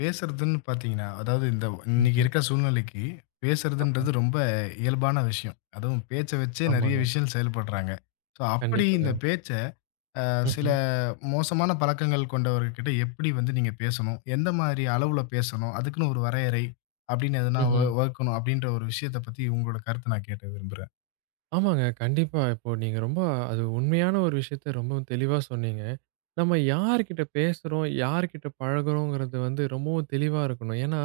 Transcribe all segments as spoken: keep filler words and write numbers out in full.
பேசுறதுன்னு பார்த்தீங்கன்னா, அதாவது இந்த இன்னைக்கு ம்ஹ்ம். இருக்கிற சூழ்நிலைக்கு பேசுறதுன்றது ரொம்ப இயல்பான விஷயம். அதுவும் பேச்ச வச்சே நெறைய ஆமாங்க. விஷயம் செயல்படுறாங்க. ஸோ அப்படி இந்த கண்டிப்பாங்க. பேச்ச சில ம்ஹ்ம். மோசமான பழக்கங்கள் கொண்டவர்கிட்ட எப்படி வந்து நீங்க பேசணும்? எந்த மாதிரி அளவுல பேசணும்? அதுக்குன்னு ஒரு வரையறை அப்படின்னு எதுனா வ ம்ஹ்ம். வகுக்கணும் அப்படின்ற ஒரு விஷயத்த பத்தி உங்களோட கருத்த நான் கேட்க விரும்புறேன். ஆமாங்க. கண்டிப்பா. இப்போ நீங்க ரொம்ப அது உண்மையான ஒரு விஷயத்த ரொம்பவும் தெளிவா சொன்னீங்க. நம்ம யார்கிட்ட பேசுறோம், யார்கிட்ட பழகுறோங்கிறது வந்து ரொம்பவும் தெளிவா இருக்கணும். ஏன்னா,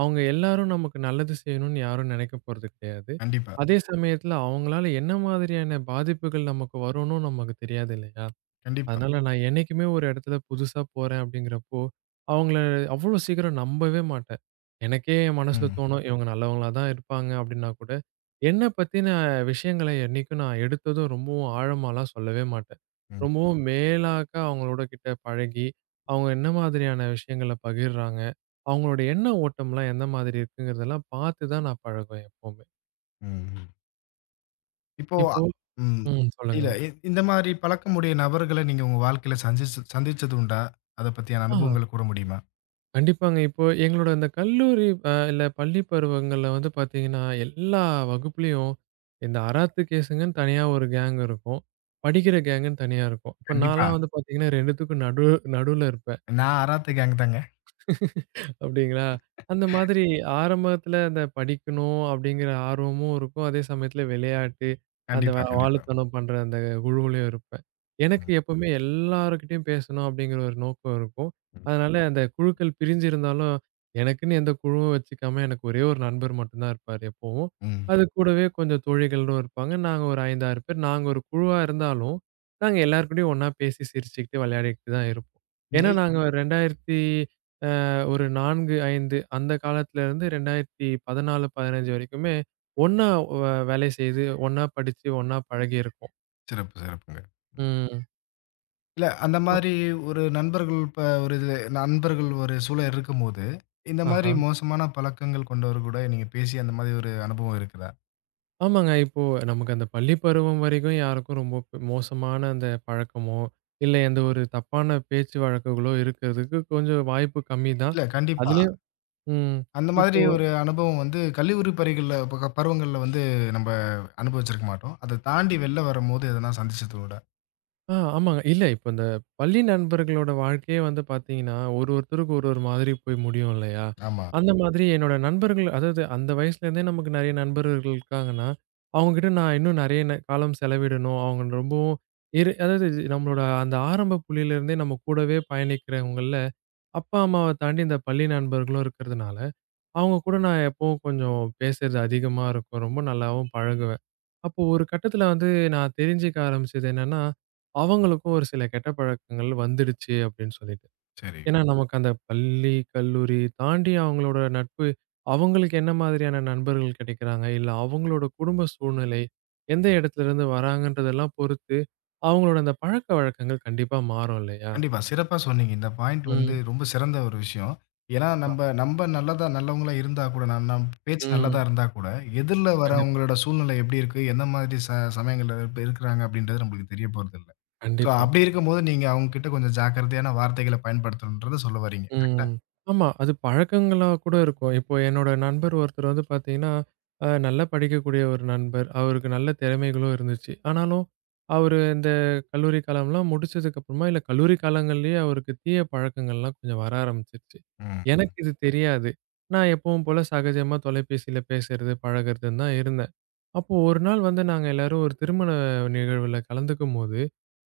அவங்க எல்லாரும் நமக்கு நல்லது செய்யணும்னு யாரும் நினைக்க போறது கிடையாது. கண்டிப்பா, அதே சமயத்துல அவங்களால என்ன மாதிரியான பாதிப்புகள் நமக்கு வரும்னும் நமக்கு தெரியாது இல்லையா? கண்டிப்பா. அதனால நான் என்னைக்குமே ஒரு இடத்துல புதுசா போறேன் அப்படிங்கிறப்போ, அவங்கள அவ்வளோ சீக்கிரம் நம்பவே மாட்டேன். எனக்கே என் மனசுல ம், தோணும், இவங்க நல்லவங்களா தான் இருப்பாங்க அப்படின்னா கூட, என்ன பத்தின விஷயங்கள என்னைக்கும் நான் எடுத்ததும் ரொம்பவும் ஆழமாலாம் சொல்லவே மாட்டேன். ம், ரொம்பவும் மேலாக்க அவங்களோட கிட்ட பழகி, அவங்க என்ன மாதிரியான விஷயங்கள பகிர்றாங்க, அவங்களோட எண்ண ஓட்டம்லாம் எந்த மாதிரி இருக்குங்கிறதெல்லாம் பார்த்து தான் நான் பழகுவேன் எப்பவுமே. ம். இப்போ அ- இப்போ ம். ம். சொல்லுங்க. இல்ல. இ இந்த மாரி பழக்கமுடைய நபர்கள நீங்க உங்க வாழ்க்கையில சந்திச்சு சந்திச்சது உண்டா? அத பத்தியான ஆ. அனுபவங்கள கூற முடியுமா? கண்டிப்பாங்க. இப்போ எங்களோட அந்த கல்லூரி அ இல்ல பள்ளி பருவங்கள்ல வந்து பார்த்தீங்கன்னா, எல்லா வகுப்புலயும் இந்த அராத்து கேஸுங்கன்னு தனியா ஒரு கேங் இருக்கும். படிக்கிற கேங்குன்னு தனியா இருக்கும். இப்ப கண்டிப்பா. நான்லாம் வந்து பார்த்தீங்கன்னா 2த்துக்கும் நடு நடுவுல இருப்பேன். நான் அராத்து கேங் தாங்க. அப்படிங்களா? அந்த மாதிரி ஆரம்பத்துல அந்த படிக்கணும் அப்படிங்கிற ஆர்வமும் இருக்கும். அதே சமயத்துல விளையாட்டு, அந்த வ கண்டிப்பா, ம். கண்டிப்பா. வாலுத்தனம் பண்ற அந்த குழுவுலயும் இருப்பேன். ம். எனக்கு எப்பவுமே எல்லார்கிட்டயும் பேசணும் அப்படிங்கிற ஒரு நோக்கம் இருக்கும். ம். அதனால அந்த குழுக்கள் பிரிஞ்சு இருந்தாலும், எனக்குன்னு எந்த குழுவும் வச்சுக்காம எனக்கு ஒரே ஒரு நண்பர் மட்டும் தான் இருப்பாரு எப்பவும். ம். அது கூடவே கொஞ்சம் தோழிகளும் இருப்பாங்க. நாங்க ஒரு ஐந்து, ஆறு பேர். நாங்க ஒரு குழுவா இருந்தாலும், நாங்க எல்லார் கூடயும் ஒண்ணா பேசி சிரிச்சுக்கிட்டு விளையாடிக்கிட்டு தான் இருப்போம். ஏன்னா நெய் நாங்க ம். இரண்டாயிரத்து ஒரு நான்கு, ஐந்து அந்த காலத்துலருந்து இரண்டாயிரத்து பதினாலு, பதினஞ்சு வரைக்குமே ஒண்ணா வ வேலை செய்து, ஒண்ணா படிச்சு, ஒண்ணா பழகியிருக்கோம். சிறப்பு, சிறப்புங்க. ம். இல்ல அந்த இப்போ மாரி ஒரு நண்பர்கள் இப்ப ஒரு இது நண்பர்கள் ஒரு சூழல் இருக்கும்போது, இந்த மாரி ஆஹா. மோசமான பழக்கங்கள் கொண்டவர் கூட நீங்க பேசி அந்த மாரி ஒரு அனுபவம் இருக்குதா? ஆமாங்க. இப்போ நமக்கு அந்த பள்ளி பருவம் வரைக்கும் யாருக்கும் ரொம்ப ப் மோசமான அந்த பழக்கமோ, இல்ல எந்த ஒரு தப்பான பேச்சு வழக்குகளோ இருக்கிறதுக்கு கொஞ்சம் வாய்ப்பு கம்மி தான். இல்ல கண்டிப்பா. அதுலயும். ம். அந்த மாதிரி இப்போ ஒரு அனுபவம் வந்து கல்லூரி பருகல்ல பக பருவங்கள்ல வந்து நம்ப அனுபவிச்சிருக்க மாட்டோம். அத தாண்டி வெளில வரும்போது எதனா சந்திச்சதோட. ஆ ஆமாங்க. இல்ல, இப்ப இந்த பள்ளி நண்பர்களோட வாழ்க்கையே வந்து பார்த்தீங்கன்னா, ஒரு ஒருத்தருக்கு ஒரு ஒரு மாதிரி போய் முடியும் இல்லையா? ஆமா. அந்த மாதிரி என்னோட நண்பர்கள் அதாவது அந்த வயசுலேருந்தே நமக்கு நெறைய நண்பர்கள் இருக்காங்கன்னா, அவங்ககிட்ட நான் இன்னும் நெறைய ந காலம் செலவிடணும். அவங்க ரொம்பவும் இரு அதாவது நம்மளோட அந்த ஆரம்ப புள்ளியிலேருந்தே நம்ம கூடவே பயணிக்கிறவங்கள்ல, அப்பா, அம்மாவ தாண்டி இந்த பள்ளி நண்பர்களும் இருக்கிறதுனால, அவங்க கூட நான் எப்பவும் கொஞ்சம் பேசுறது அதிகமா இருக்கும். ரொம்ப நல்லாவும் பழகுவேன். அப்போ ஒரு கட்டத்தில வந்து நான் தெரிஞ்சுக்க ஆரம்பிச்சது என்னன்னா, அவங்களுக்கும் ஒரு சில கெட்ட பழக்கங்கள் வந்துடுச்சு அப்படின்னு சொல்லிட்டு. சரி. ஏன்னா நமக்கு அந்த பள்ளி, கல்லூரி தாண்டி அவங்களோட நட்பு அவங்களுக்கு என்ன மாதிரியான நண்பர்கள் கிடைக்கிறாங்க, இல்ல அவங்களோட குடும்ப சூழ்நிலை எந்த இடத்துலருந்து வராங்கன்றதெல்லாம் பொறுத்து, அவங்களோட அந்த பழக்கவழக்கங்கள் கண்டிப்பா மாறும் இல்லையா? கண்டிப்பா. சிறப்பா சொன்னீங்க. இந்த பாயிண்ட் வந்து ம். ரொம்ப சிறந்த ஒரு விஷயம். ஏன்னா நம்ப நம்ப நல்லதா நல்லவங்களா இருந்தா கூட நம் நம் பேச்சு நல்லதா ம். இருந்தா கூட, எதிர்ல கண்டிப்பா, வரவங்களோட சூழ்நிலை எப்படி இருக்கு? எந்த மாதிரி ச சமயங்கள்ல இப்ப இருக்கிறாங்க? அப்படின்றது நம்மளுக்கு தெரிய போறதில்ல. ஸோ கண்டிப்பா. அப்படி இருக்கும்போது நீங்க அவங்க கிட்ட கொஞ்சம் ஜாக்கிரதையான வார்த்தைகள பயன்படுத்தணுன்றத சொல்ல வர்றீங்க. கரெக்ட்டா? ம். ஆமா. அது பழக்கங்களா கூட இருக்கும். இப்போ என்னோட நண்பர் ஒருத்தர் வந்து பார்த்தீங்கன்னா, அ நல்லா படிக்கக்கூடிய ஒரு நண்பர். அவருக்கு நல்ல திறமைகளும் இருந்துச்சு. ஆனாலும் அவரு இந்த கல்லூரி காலம்லாம் முடிச்சதுக்கு அப்புறமா, இல்ல கல்லூரி காலங்கள்லயே அவருக்கு தீய பழக்கங்கள்லாம் கொஞ்சம் வர ஆரம்பிச்சுருச்சு. ம். எனக்கு இது தெரியாது. நான் எப்பவும் போல சகஜமா தொலைபேசியில பேசுறது, பழகுறதுன்னு தான் இருந்தேன். அப்போ ஒரு நாள் வந்து நாங்க எல்லாரும் ஒரு திருமண நிகழ்வுல கலந்துக்கும்போது,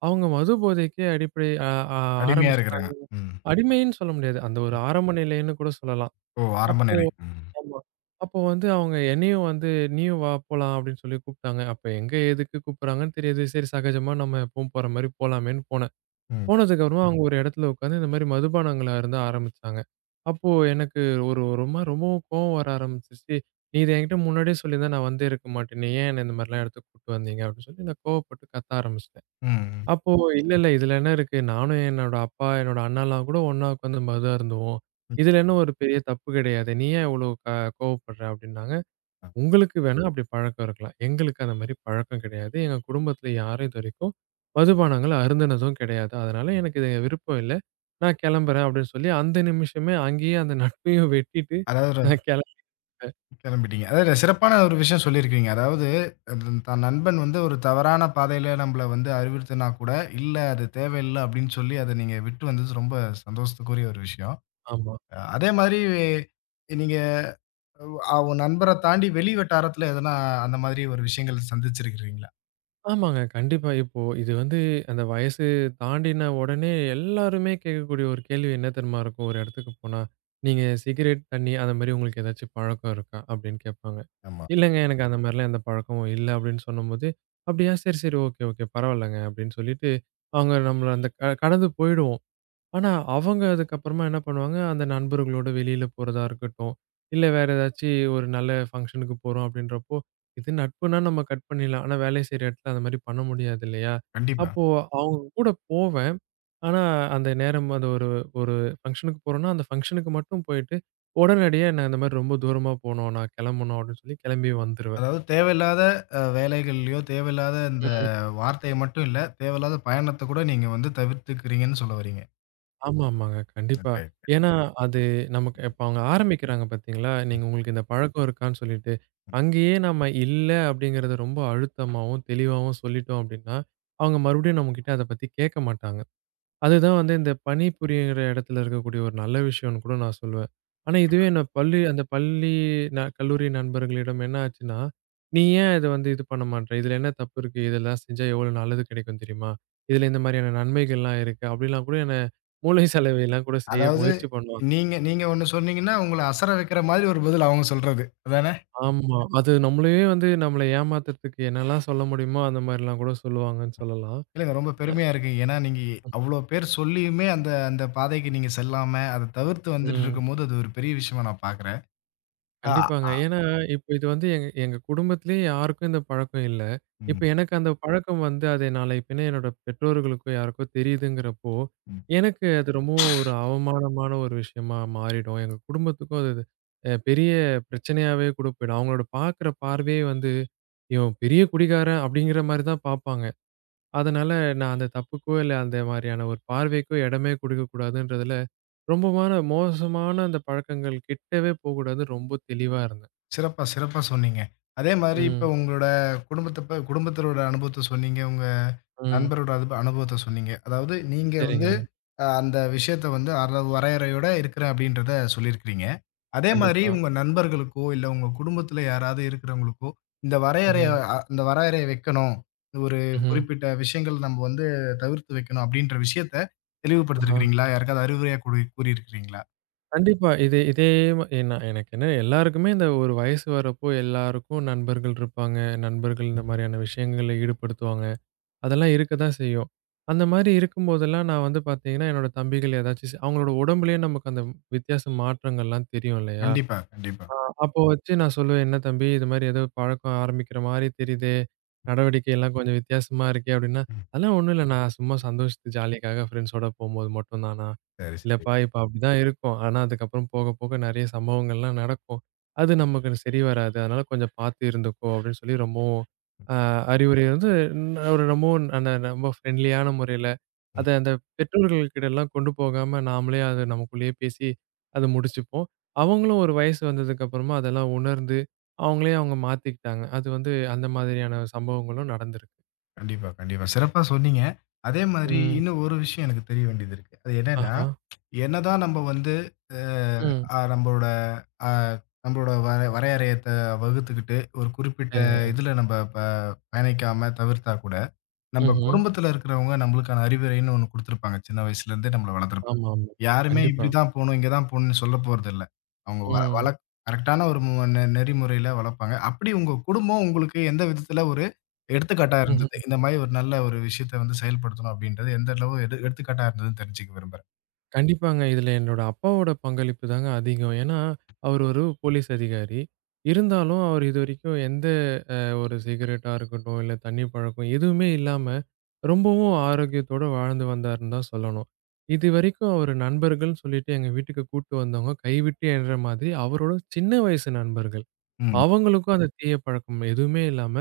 அவங்க மது போதைக்கே அடிப்படை அ ஆ அருமையா இருக்குறேங்க. ஆரம்பிச்சுட்டாங்க. ம். அடிமைன்னு சொல்ல முடியாது. அந்த ஒரு ஆரம்ப நிலைன்னு கூட சொல்லலாம். ஓ! ஆரம்ப அப்போ நிலை. ம். ஆமா. அப்போ வந்து அவங்க என்னையும் வந்து, "நீயும் வா போலாம்" அப்படின்னு சொல்லி கூப்பிட்டாங்க. அப்ப எங்க எதுக்கு கூப்பிடுறாங்கன்னு தெரியாது. சரி சகஜமா நம்ம எப்பவும் போற மாரி போலாமேன்னு போனேன். ம். போனதுக்கப்புறமா அவங்க ஒரு இடத்துல உட்காந்து இந்த மாரி மதுபானங்கள அருந்த ஆரம்பிச்சாங்க. அப்போ எனக்கு ஒரு ஒரு மாரி ரொம்பவும் கோவம் வர ஆரம்பிச்சுருச்சு. "நீ இத என்கிட்ட முன்னாடியே சொல்லியிருந்தா நான் வந்தே இருக்க மாட்டேனே. ஏன் என்ன இந்த மாரிலாம் இடத்துக்கு கூட்டு வந்தீங்க?" அப்படின்னு சொல்லி நான் கோவப்பட்டு கத்த ஆரம்பிச்சுட்டேன். ம். அப்போ இல்ல, இல்ல. இதுல என்ன இருக்கு? நானும் என்னோட அப்பா, என்னோட அண்ணாலாம் கூட ஒண்ணா உட்காந்து மது அருந்துவோம். ம். இதுல என்ன ஒரு பெரிய தப்பு கிடையாது. நீ ஏன் இவ்வளோ க கோவப்படுற? அப்டின்னாங்க. உங்களுக்கு வேணா அப்டி பழக்கம் இருக்கலாம். எங்களுக்கு அந்த மாரி பழக்கம் கிடையாது. எங்க குடும்பத்துல யாரும் இது வரைக்கும் மதுபானங்கள் அருந்துனதும் கிடையாது. அதனால எனக்கு இது விருப்பம் இல்ல. நான் கிளம்புறேன் அப்டின்னு சொல்லி அந்த நிமிஷமே அங்கேயே அந்த நட்பையும் வெட்டிட்டு அதாவது ஒரு நான் கிளம் கிளம்பிட்டீங்க. அதாவது ஒரு சிறப்பான ஒரு விஷயம் சொல்லியிருக்கிறீங்க. அதாவது அது தன் நண்பன் வந்து ஒரு தவறான பாதையில நம்மள வந்து அறிவுறுத்தினா கூட, இல்ல அது தேவையில்ல அப்படின்னு சொல்லி அத நீங்க விட்டு வந்தது ரொம்ப சந்தோஷத்துக்குரிய ஒரு விஷயம். ஆமா. அ அதே மாதிரி நீங்க அ உங்க நண்பர தாண்டி வெளி வட்டாரத்துல எதனா அந்த மாதிரி ஒரு விஷயங்கள் சந்திச்சிருக்கிறீங்களா? ஆமாங்க. கண்டிப்பா. இப்போ இது வந்து அந்த வயசு தாண்டின உடனே எல்லாருமே கேட்கக்கூடிய ஒரு கேள்வி என்ன தெரியுமா இருக்கும்? ஒரு இடத்துக்கு போனா, "நீங்க சிகரெட், தண்ணி அந்த மாரி உங்களுக்கு ஏதாச்சும் பழக்கம் இருக்கா?" அப்படின்னு கேட்பாங்க. ஆமா. "இல்லங்க. எனக்கு அந்த மாரிலாம் எந்த பழக்கமும் இல்ல." அப்படின்னு சொன்னம்போது, "அப்படியா? சரி, சரி. Okay, okay. பரவாயில்லங்க." அப்படின்னு சொல்லிட்டு, அவங்க நம்மள அந்த க கடந்து போயிடுவோம். ஆனா, அவங்க அதுக்கப்புறமா என்ன பண்ணுவாங்க, அந்த நண்பர்களோட வெளியில போறதா இருக்கட்டும், இல்ல வேற ஏதாச்சு ஒரு நல்ல ஃபங்ஷனுக்கு போறோம் அப்படின்றப்போ, இது நட்புனா நம்ம கட் பண்ணிடலாம். ஆனா, வேலை செய்ற இடத்துல அந்த மாரி பண்ண முடியாது இல்லையா? கண்டிப்பா. அப்போ அவங்க கூட போவேன். ஆனா, அந்த நேரம் அந்த ஒரு ஒரு ஃபங்ஷனுக்கு போறோம்னா, அந்த ஃபங்ஷனுக்கு மட்டும் போயிட்டு, உடனடியா நான் இந்த மாரி ரொம்ப தூரமா போணும், நான் கிளம்பணும் அப்படின்னு சொல்லி கிளம்பி வந்துருவேன். அதாவது தேவையில்லாத அ வேலைகள்லயோ, தேவையில்லாத இந்த வார்த்தைய மட்டும் இல்ல, தேவையில்லாத பயணத்த கூட நீங்க வந்து தவிர்த்துக்கிறீங்கன்னு சொல்ல வர்றீங்க. ஆமா, ஆமாங்க. கண்டிப்பா. ஏன்னா, அது நமக்கு இப்ப அவங்க ஆரம்பிக்கிறாங்க பார்த்தீங்களா? நீங்க உங்களுக்கு இந்த பழக்கம் இருக்கான்னு சொல்லிட்டு. அங்கேயே நம்ம இல்ல அப்படிங்கிறத ரொம்ப அழுத்தமாவும், தெளிவாவும் சொல்லிட்டோம் அப்படின்னா, அவங்க மறுபடியும் நம்மகிட்ட அத பத்தி கேட்க மாட்டாங்க. அதுதான் வந்து இந்த பணிபுரியிற இடத்துல இருக்கக்கூடிய ஒரு நல்ல விஷயம்னு கூட நான் சொல்லுவேன். ஆனா, இதுவே நான் பள்ளி அந்த பள்ளி ந கல்லூரி நண்பர்களிடம் என்ன ஆச்சுன்னா, "நீ ஏன் இத வந்து இது பண்ண மாட்ற? இதுல என்ன தப்பு இருக்கு? இதெல்லாம் செஞ்சா எவ்வளோ நல்லது கிடைக்கும் தெரியுமா? இதுல இந்த மாரியான நன்மைகள்லாம் இருக்கு." அப்படிலாம் கூட என்ன மூளை சலவைலாம் கூட செய்ய அதாவது முயற்சி பண்ணுவாங்க. நீங்க நீங்க ஒண்ணு சொன்னீங்கன்னா, உங்கள அசர வைக்கிற மாதிரி ஒரு பதில் அவங்க சொல்றது. அதானே? ஆமா. அது நம்மளையே வந்து நம்மள ஏமாத்துறதுக்கு என்னலாம் சொல்ல முடியுமோ, அந்த மாரிலாம் கூட சொல்லுவாங்கன்னு சொல்லலாம். இல்லங்க ரொம்ப அ, பெருமையா இருக்கு. ஏன்னா நீங்க அவ்ளோ பேர் சொல்லியுமே அந்த அந்த பாதைக்கு நீங்க செல்லாம, அத தவிர்த்து வந்துட்டு ம். இருக்கும்போது, அது ஒரு பெரிய விஷயமா நான் பார்க்குறேன். ஆ, கண்டிப்பாங்க. ஆ. ஏன்னா, இப்ப இது வந்து எங்க எங்க குடும்பத்திலேயே யாருக்கும் இந்த பழக்கம் இல்ல. ம், இப்ப எனக்கு அந்த பழக்கம் வந்து அது நாளை பின்ன என்னோட பெற்றோர்களுக்கோ யாருக்கோ தெரியுதுங்கிறப்போ, ம். எனக்கு அது ரொம்பவும் ஒரு அவமானமான ஒரு விஷயமா மாறிடும். எங்க குடும்பத்துக்கும் அது அ பெரிய பிரச்சனையாவே கூட போயிடும். அவங்களோட பார்க்குற பார்வையே வந்து, "இவன் பெரிய குடிகாரன்" அப்படிங்கிற மாரி தான் பார்ப்பாங்க. அதனால நான் அந்த தப்புக்கோ, இல்ல அந்த மாரியான ஒரு பார்வைக்கோ இடமே கொடுக்கக்கூடாதுன்றதுல ரொம்பமான மோசமான அந்த பழக்கங்கள் கிட்டவே போகக்கூடாதுன்னு ரொம்ப தெளிவா இருந்தேன். சிறப்பா, சிறப்பா சொன்னீங்க. அதே மாரி இப்ப ம். உங்களோட குடும்பத்த ப குடும்பத்தினரோட அனுபவத்த சொன்னீங்க. உங்க ம். நண்பரோட அனுப அனுபவத்த சொன்னீங்க. அதாவது நீங்க வந்து சரிங்க. அ அந்த விஷயத்த வந்து அற வரையறையோட இருக்கிறேன் அப்படின்றத சொல்லியிருக்கிறீங்க. அதே மாரி கண்டிப்பா. உங்க நண்பர்களுக்கோ, இல்ல உங்க குடும்பத்தில யாராவது இருக்கிறவங்களுக்கோ, இந்த வரையறைய ம்ஹ்ம். அ இந்த வரையறைய வைக்கணும். இந்த ஒரு ம்ஹ்ம். குறிப்பிட்ட விஷயங்கள் நம்ம வந்து தவிர்த்து வைக்கணும் அப்படின்ற விஷயத்த ஆஹா. தெளிவுபடுத்தியிருக்கிறீங்களா? யாருக்காவது அறிவுரையா கூறி கூறியிருக்கிறீங்களா? கண்டிப்பா. இதே இதே ஏன்னா எனக்கு என்ன எல்லாருக்குமே இந்த ஒரு வயசு வரப்போ எல்லாருக்கும் நண்பர்கள் இருப்பாங்க. நண்பர்கள் இந்த மாதிரியான விஷயங்கள்ல ஈடுபடுத்துவாங்க. அதெல்லாம் இருக்க தான் செய்யும். அந்த மாரி இருக்கும்போதெல்லாம் நான் வந்து பார்த்தீங்கன்னா, என்னோட தம்பிகள் ஏதாச்சும் அவங்களோட உடம்புலயே நமக்கு அந்த வித்தியாச மாற்றங்கள்லாம் தெரியும் இல்லையா? கண்டிப்பா, கண்டிப்பா. ஆ, அப்போ வச்சு நான் சொல்லுவேன், "என்ன தம்பி இது மாரி ஏதோ பழக்கம் ஆரம்பிக்கிற மாரி தெரியுதே! நடவடிக்கை எல்லாம் கொஞ்சம் வித்தியாசமா இருக்கே!" அப்படின்னா, ம். "அதெல்லாம் ஒண்ணும் இல்ல. நான் சும்மா சந்தோஷத்து ஜாலிக்காக ஃப்ரெண்ட்ஸோட போம்போது மட்டும் தானா! சரி, சரி. இல்லப்பா இப்ப அப்படிதான் இருக்கும். ஆனா அதுக்கப்புறம் போக போக நெறைய சம்பவங்கள்லாம் நடக்கும். அது நமக்கு சரி வராது. அதனால கொஞ்சம் பார்த்து இருந்துக்கோ!" அப்படின்னு சொல்லி ரொம்பவும் அ அறிவுரை வந்து ந- ஒரு ரொம்பவும் அந்த ரொம்ப ஃப்ரெண்ட்லியான முறையில ம். அத அந்த பெற்றோர்கள்கிட்டலாம் கொண்டு போகாம நாமளே அது நமக்குள்ளேயே பேசி அத முடிச்சுப்போம். அவங்களும் ஒரு வயசு வந்ததுக்கு அப்புறமா அதெல்லாம் உணர்ந்து, அவங்களே அவங்க மாத்திக்கிட்டாங்க. அது வந்து அந்த மாதிரியான சம்பவங்களும் நடந்திருக்கு. கண்டிப்பா, கண்டிப்பா. சிறப்பா சொன்னீங்க. அதே மாதிரி ம். இன்னும் ஒரு விஷயம் எனக்கு தெரிய வேண்டியது இருக்கு. அது என்னன்னா, ஆஹா. என்னதான் நம்ம வந்து அ ம். அ நம்மளோட அ நம்மளோட வர வரையறையத்த வகுத்துக்கிட்டு, ஒரு குறிப்பிட்ட சரிங்க. இதுல நம்ம ப பயணிக்காம தவிர்த்தா கூட, நம்ம ம்ஹ்ம். குடும்பத்துல இருக்கிறவங்க நம்மளுக்கான அறிவுரைன்னு ஒண்ணு குடுத்துருப்பாங்க. சின்ன வயசுல இருந்தே நம்மள வளர்த்துருப்பாங்க. ஆமா, ஆமா. யாருமே கண்டிப்பா. இப்படிதான் போணும், இங்க தான் போணும்னு சொல்லப் போறதில்ல. அவங்க வ வள ம். கரெக்ட்டான ஒரு மு நெ நெறிமுறையில வளர்ப்பாங்க. அப்படி உங்க குடும்பம் உங்களுக்கு எந்த விதத்துல ஒரு எடுத்துக்காட்டா இருந்தது? ம்ஹ்ம். இந்த மாரி ஒரு நல்ல ஒரு விஷயத்த வந்து செயல்படுத்தணும் அப்படின்றது எந்த அளவு எடு எடுத்துக்காட்டா இருந்ததுன்னு தெரிஞ்சுக்க விரும்புறேன். கண்டிப்பாங்க. இதுல என்னோட அப்பாவோட பங்களிப்பு தாங்க அதிகம். ஏன்னா, அவர் ஒரு போலீஸ் அதிகாரி. இருந்தாலும் அவர் இதுவரைக்கும் எந்த அஹ் ஒரு சிகரெட்டா இருக்கட்டும், இல்ல தண்ணி பழக்கம் எதுவுமே இல்லாம, ரொம்பவும் ஆரோக்கியத்தோட வாழ்ந்து வந்தாருன்னு தான் சொல்லணும். இதுவரைக்கும் அவரு நண்பர்கள்ன்னு சொல்லிட்டு எங்க வீட்டுக்கு கூட்டு வந்தவங்க கைவிட்டு எண்ற மாதிரி அவரோட சின்ன வயசு நண்பர்கள். ம். அவங்களுக்கும் அந்த தீய பழக்கம் எதுவுமே இல்லாம,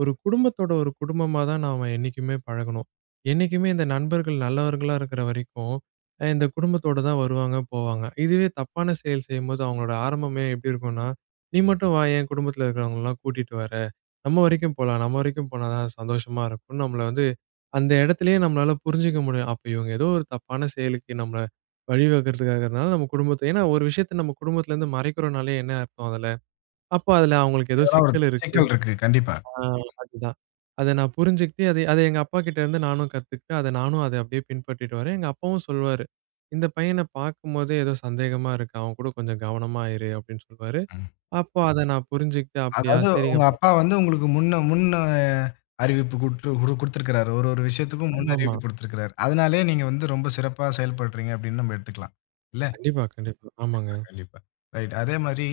ஒரு குடும்பத்தோட ஒரு குடும்பமா தான் நாம என்னைக்குமே பழகணும். என்னைக்குமே இந்த நண்பர்கள் நல்லவர்களா இருக்கிற வரைக்கும், அ இந்த குடும்பத்தோட தான் வருவாங்க, போவாங்க. இதுவே தப்பான செயல் செய்யும்போது அவங்களோட ஆரம்பமே எப்படி இருக்கும்னா, "நீ மட்டும் வா என் குடும்பத்தில இருக்கிறவங்கலாம் கூட்டிட்டு வர." நம்ம வரைக்கும் போலாம். நம்ம வரைக்கும் போனா தான் சந்தோஷமா இருக்கும். நம்மள வந்து அந்த இடத்திலேயே நம்மளால புரிஞ்சுக்க முடியும். அப்ப இவங்க ஏதோ ஒரு தப்பான செயலுக்கு நம்மள வழிவகுக்கிறதுக்காகனால நம்ம குடும்பத்த ஏன்னா ஒரு விஷயத்த நம்ம குடும்பத்துலேருந்து மறைக்கிறோம்னாலே என்ன அர்த்தம் அதுல? அப்போ அதுல அவங்களுக்கு ஏதோ இதெல்லாம் ஒரு சிக்கல் இருக்கு. சிக்கல் இருக்கு. கண்டிப்பா. ஆ, அதுதான். அத நான் புரிஞ்சுகிட்டு அதை அத எங்க அப்பாகிட்டேருந்து நானும் கத்துக்கிட்டு, அத நானும் அத அப்படியே பின்பற்றிட்டு வரேன். எங்க அப்பாவும் சொல்லுவாரு. "இந்த பையன பார்க்கும்போதே ஏதோ சந்தேகமா இருக்கு. அவன் கூட கொஞ்சம் கவனமா இரு" அப்படின்னு சொல்லுவாரு. ம். அப்போ அத நான் புரிஞ்சுகிட்டு, "அப்படியா? அதாவது உங்க சரிங்கப்பா." அப்பா வந்து உங்களுக்கு முன்ன முன்ன அறிவிப்பு குடுத்து குடு குடுத்திருக்கிறாரு. ஒரு ஒரு விஷயத்துக்கும் முன் ஆமாமா. அறிவிப்பு குடுத்திருக்கிறாரு. அதனாலயே நீங்க வந்து ரொம்ப சிறப்பா செயல்படுறீங்க அப்படின்னு நம்ம எடுத்துக்கலாம். இல்ல? கண்டிப்பா, கண்டிப்பா. ஆமாங்க. கண்டிப்பா. ரைட். அதே மாரி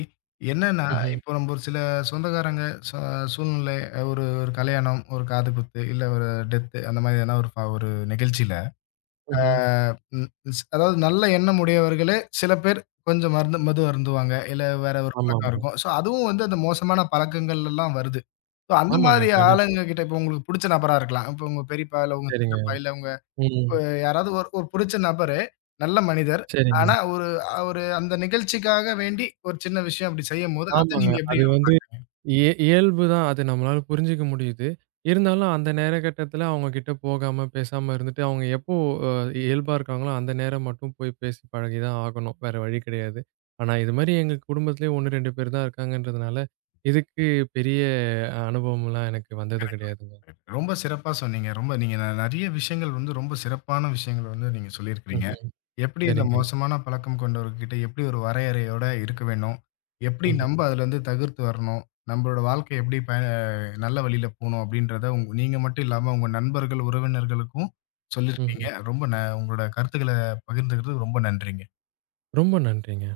என்னன்னா, ம்ஹ்ம். இப்போ நம்ம ஒரு சில சொந்தக்காரங்க ச சூழ்நிலை ஒரு ஒரு கல்யாணம், ஒரு காதுகுத்து, இல்ல ஒரு டெத் அந்த மாரி எதனா ஒரு ப ஒரு நிகழ்ச்சியில ஆ ம்ஹ்ம். ம் ஸ் அதாவது நல்ல எண்ணம் உடையவர்களே, சில பேர் கொஞ்சம் மருந்து மது அருந்துவாங்க. இல்ல வேற ஒரு பழக்கம் ஆமாமா. இருக்கும். ஸோ அதுவும் வந்து அந்த மோசமான பழக்கங்கள்லாம் வருது. ஸோ அந்த ஆமாங்க. மாதிரி கண்டிப்பா. ஆளுங்க கிட்ட இப்போ உங்களுக்கு புடிச்ச நபரா இருக்கலாம். இப்போ உங்க பெரியப்பா, இல்ல உங்க சரிங்க. சித்தப்பா, இல்ல உங்க ம். அ யாராவது ஒரு ஒரு புடிச்ச நபரு, நல்ல மனிதர். ஆனா சரிங்க. ஒரு ஒரு அந்த நிகழ்ச்சிக்காக வேண்டி ஒரு சின்ன விஷயம் அப்படி செய்யும்போது, அத ஆமாங்க. நீங்க எப்படி அது வந்து இய இயல்பு தான். அது நம்மளால புரிஞ்சுக்க முடியுது. இருந்தாலும் அந்த நேர கட்டத்துல அவங்க கிட்ட போகாம, பேசாம இருந்துட்டு, அவங்க எப்போ அ இயல்பா இருக்காங்களோ, அந்த நேரம் மட்டும் போய் பேசி பழகி தான் ஆகணும். வேற வழி கிடையாது. ஆனா, இது மாரி எங்க குடும்பத்திலேயே ஒன்னு, ரெண்டு பேர் தான் இருக்காங்கன்றதுனால, இதுக்கு பெரிய அனுபவம்லாம் எனக்கு வந்தது கிடைக்கல. கிடையாதுங்க. ரொம்ப சிறப்பா சொன்னீங்க. ரொம்ப நீங்க ந நெறைய விஷயங்கள் வந்து ரொம்ப சிறப்பான விஷயங்கள் வந்து நீங்க சொல்லியிருக்கிறீங்க. ம்ஹ்ம். எப்படி இந்த ம். சரிங்க. மோசமான பழக்கம் கொண்டவர்கிட்ட எப்படி ஒரு வரையறையோட இருக்க வேணும்? எப்படி ம். நம்ப ம்ஹ்ம். அதுலருந்து தவிர்த்து வரணும்? நம்பளோட வாழ்க்கை எப்படி ப நல்ல வழியில போணும் அப்படின்றத உங் நீங்க மட்டும் இல்லாம உங்க நண்பர்கள், உறவினர்களுக்கும் சொல்லியிருக்கீங்க. ம்ஹ்ம். ரொம்ப ந உங்களோட கருத்துக்கள பகிர்ந்துக்கிறது ரொம்ப நன்றிங்க. ரொம்ப நன்றிங்க.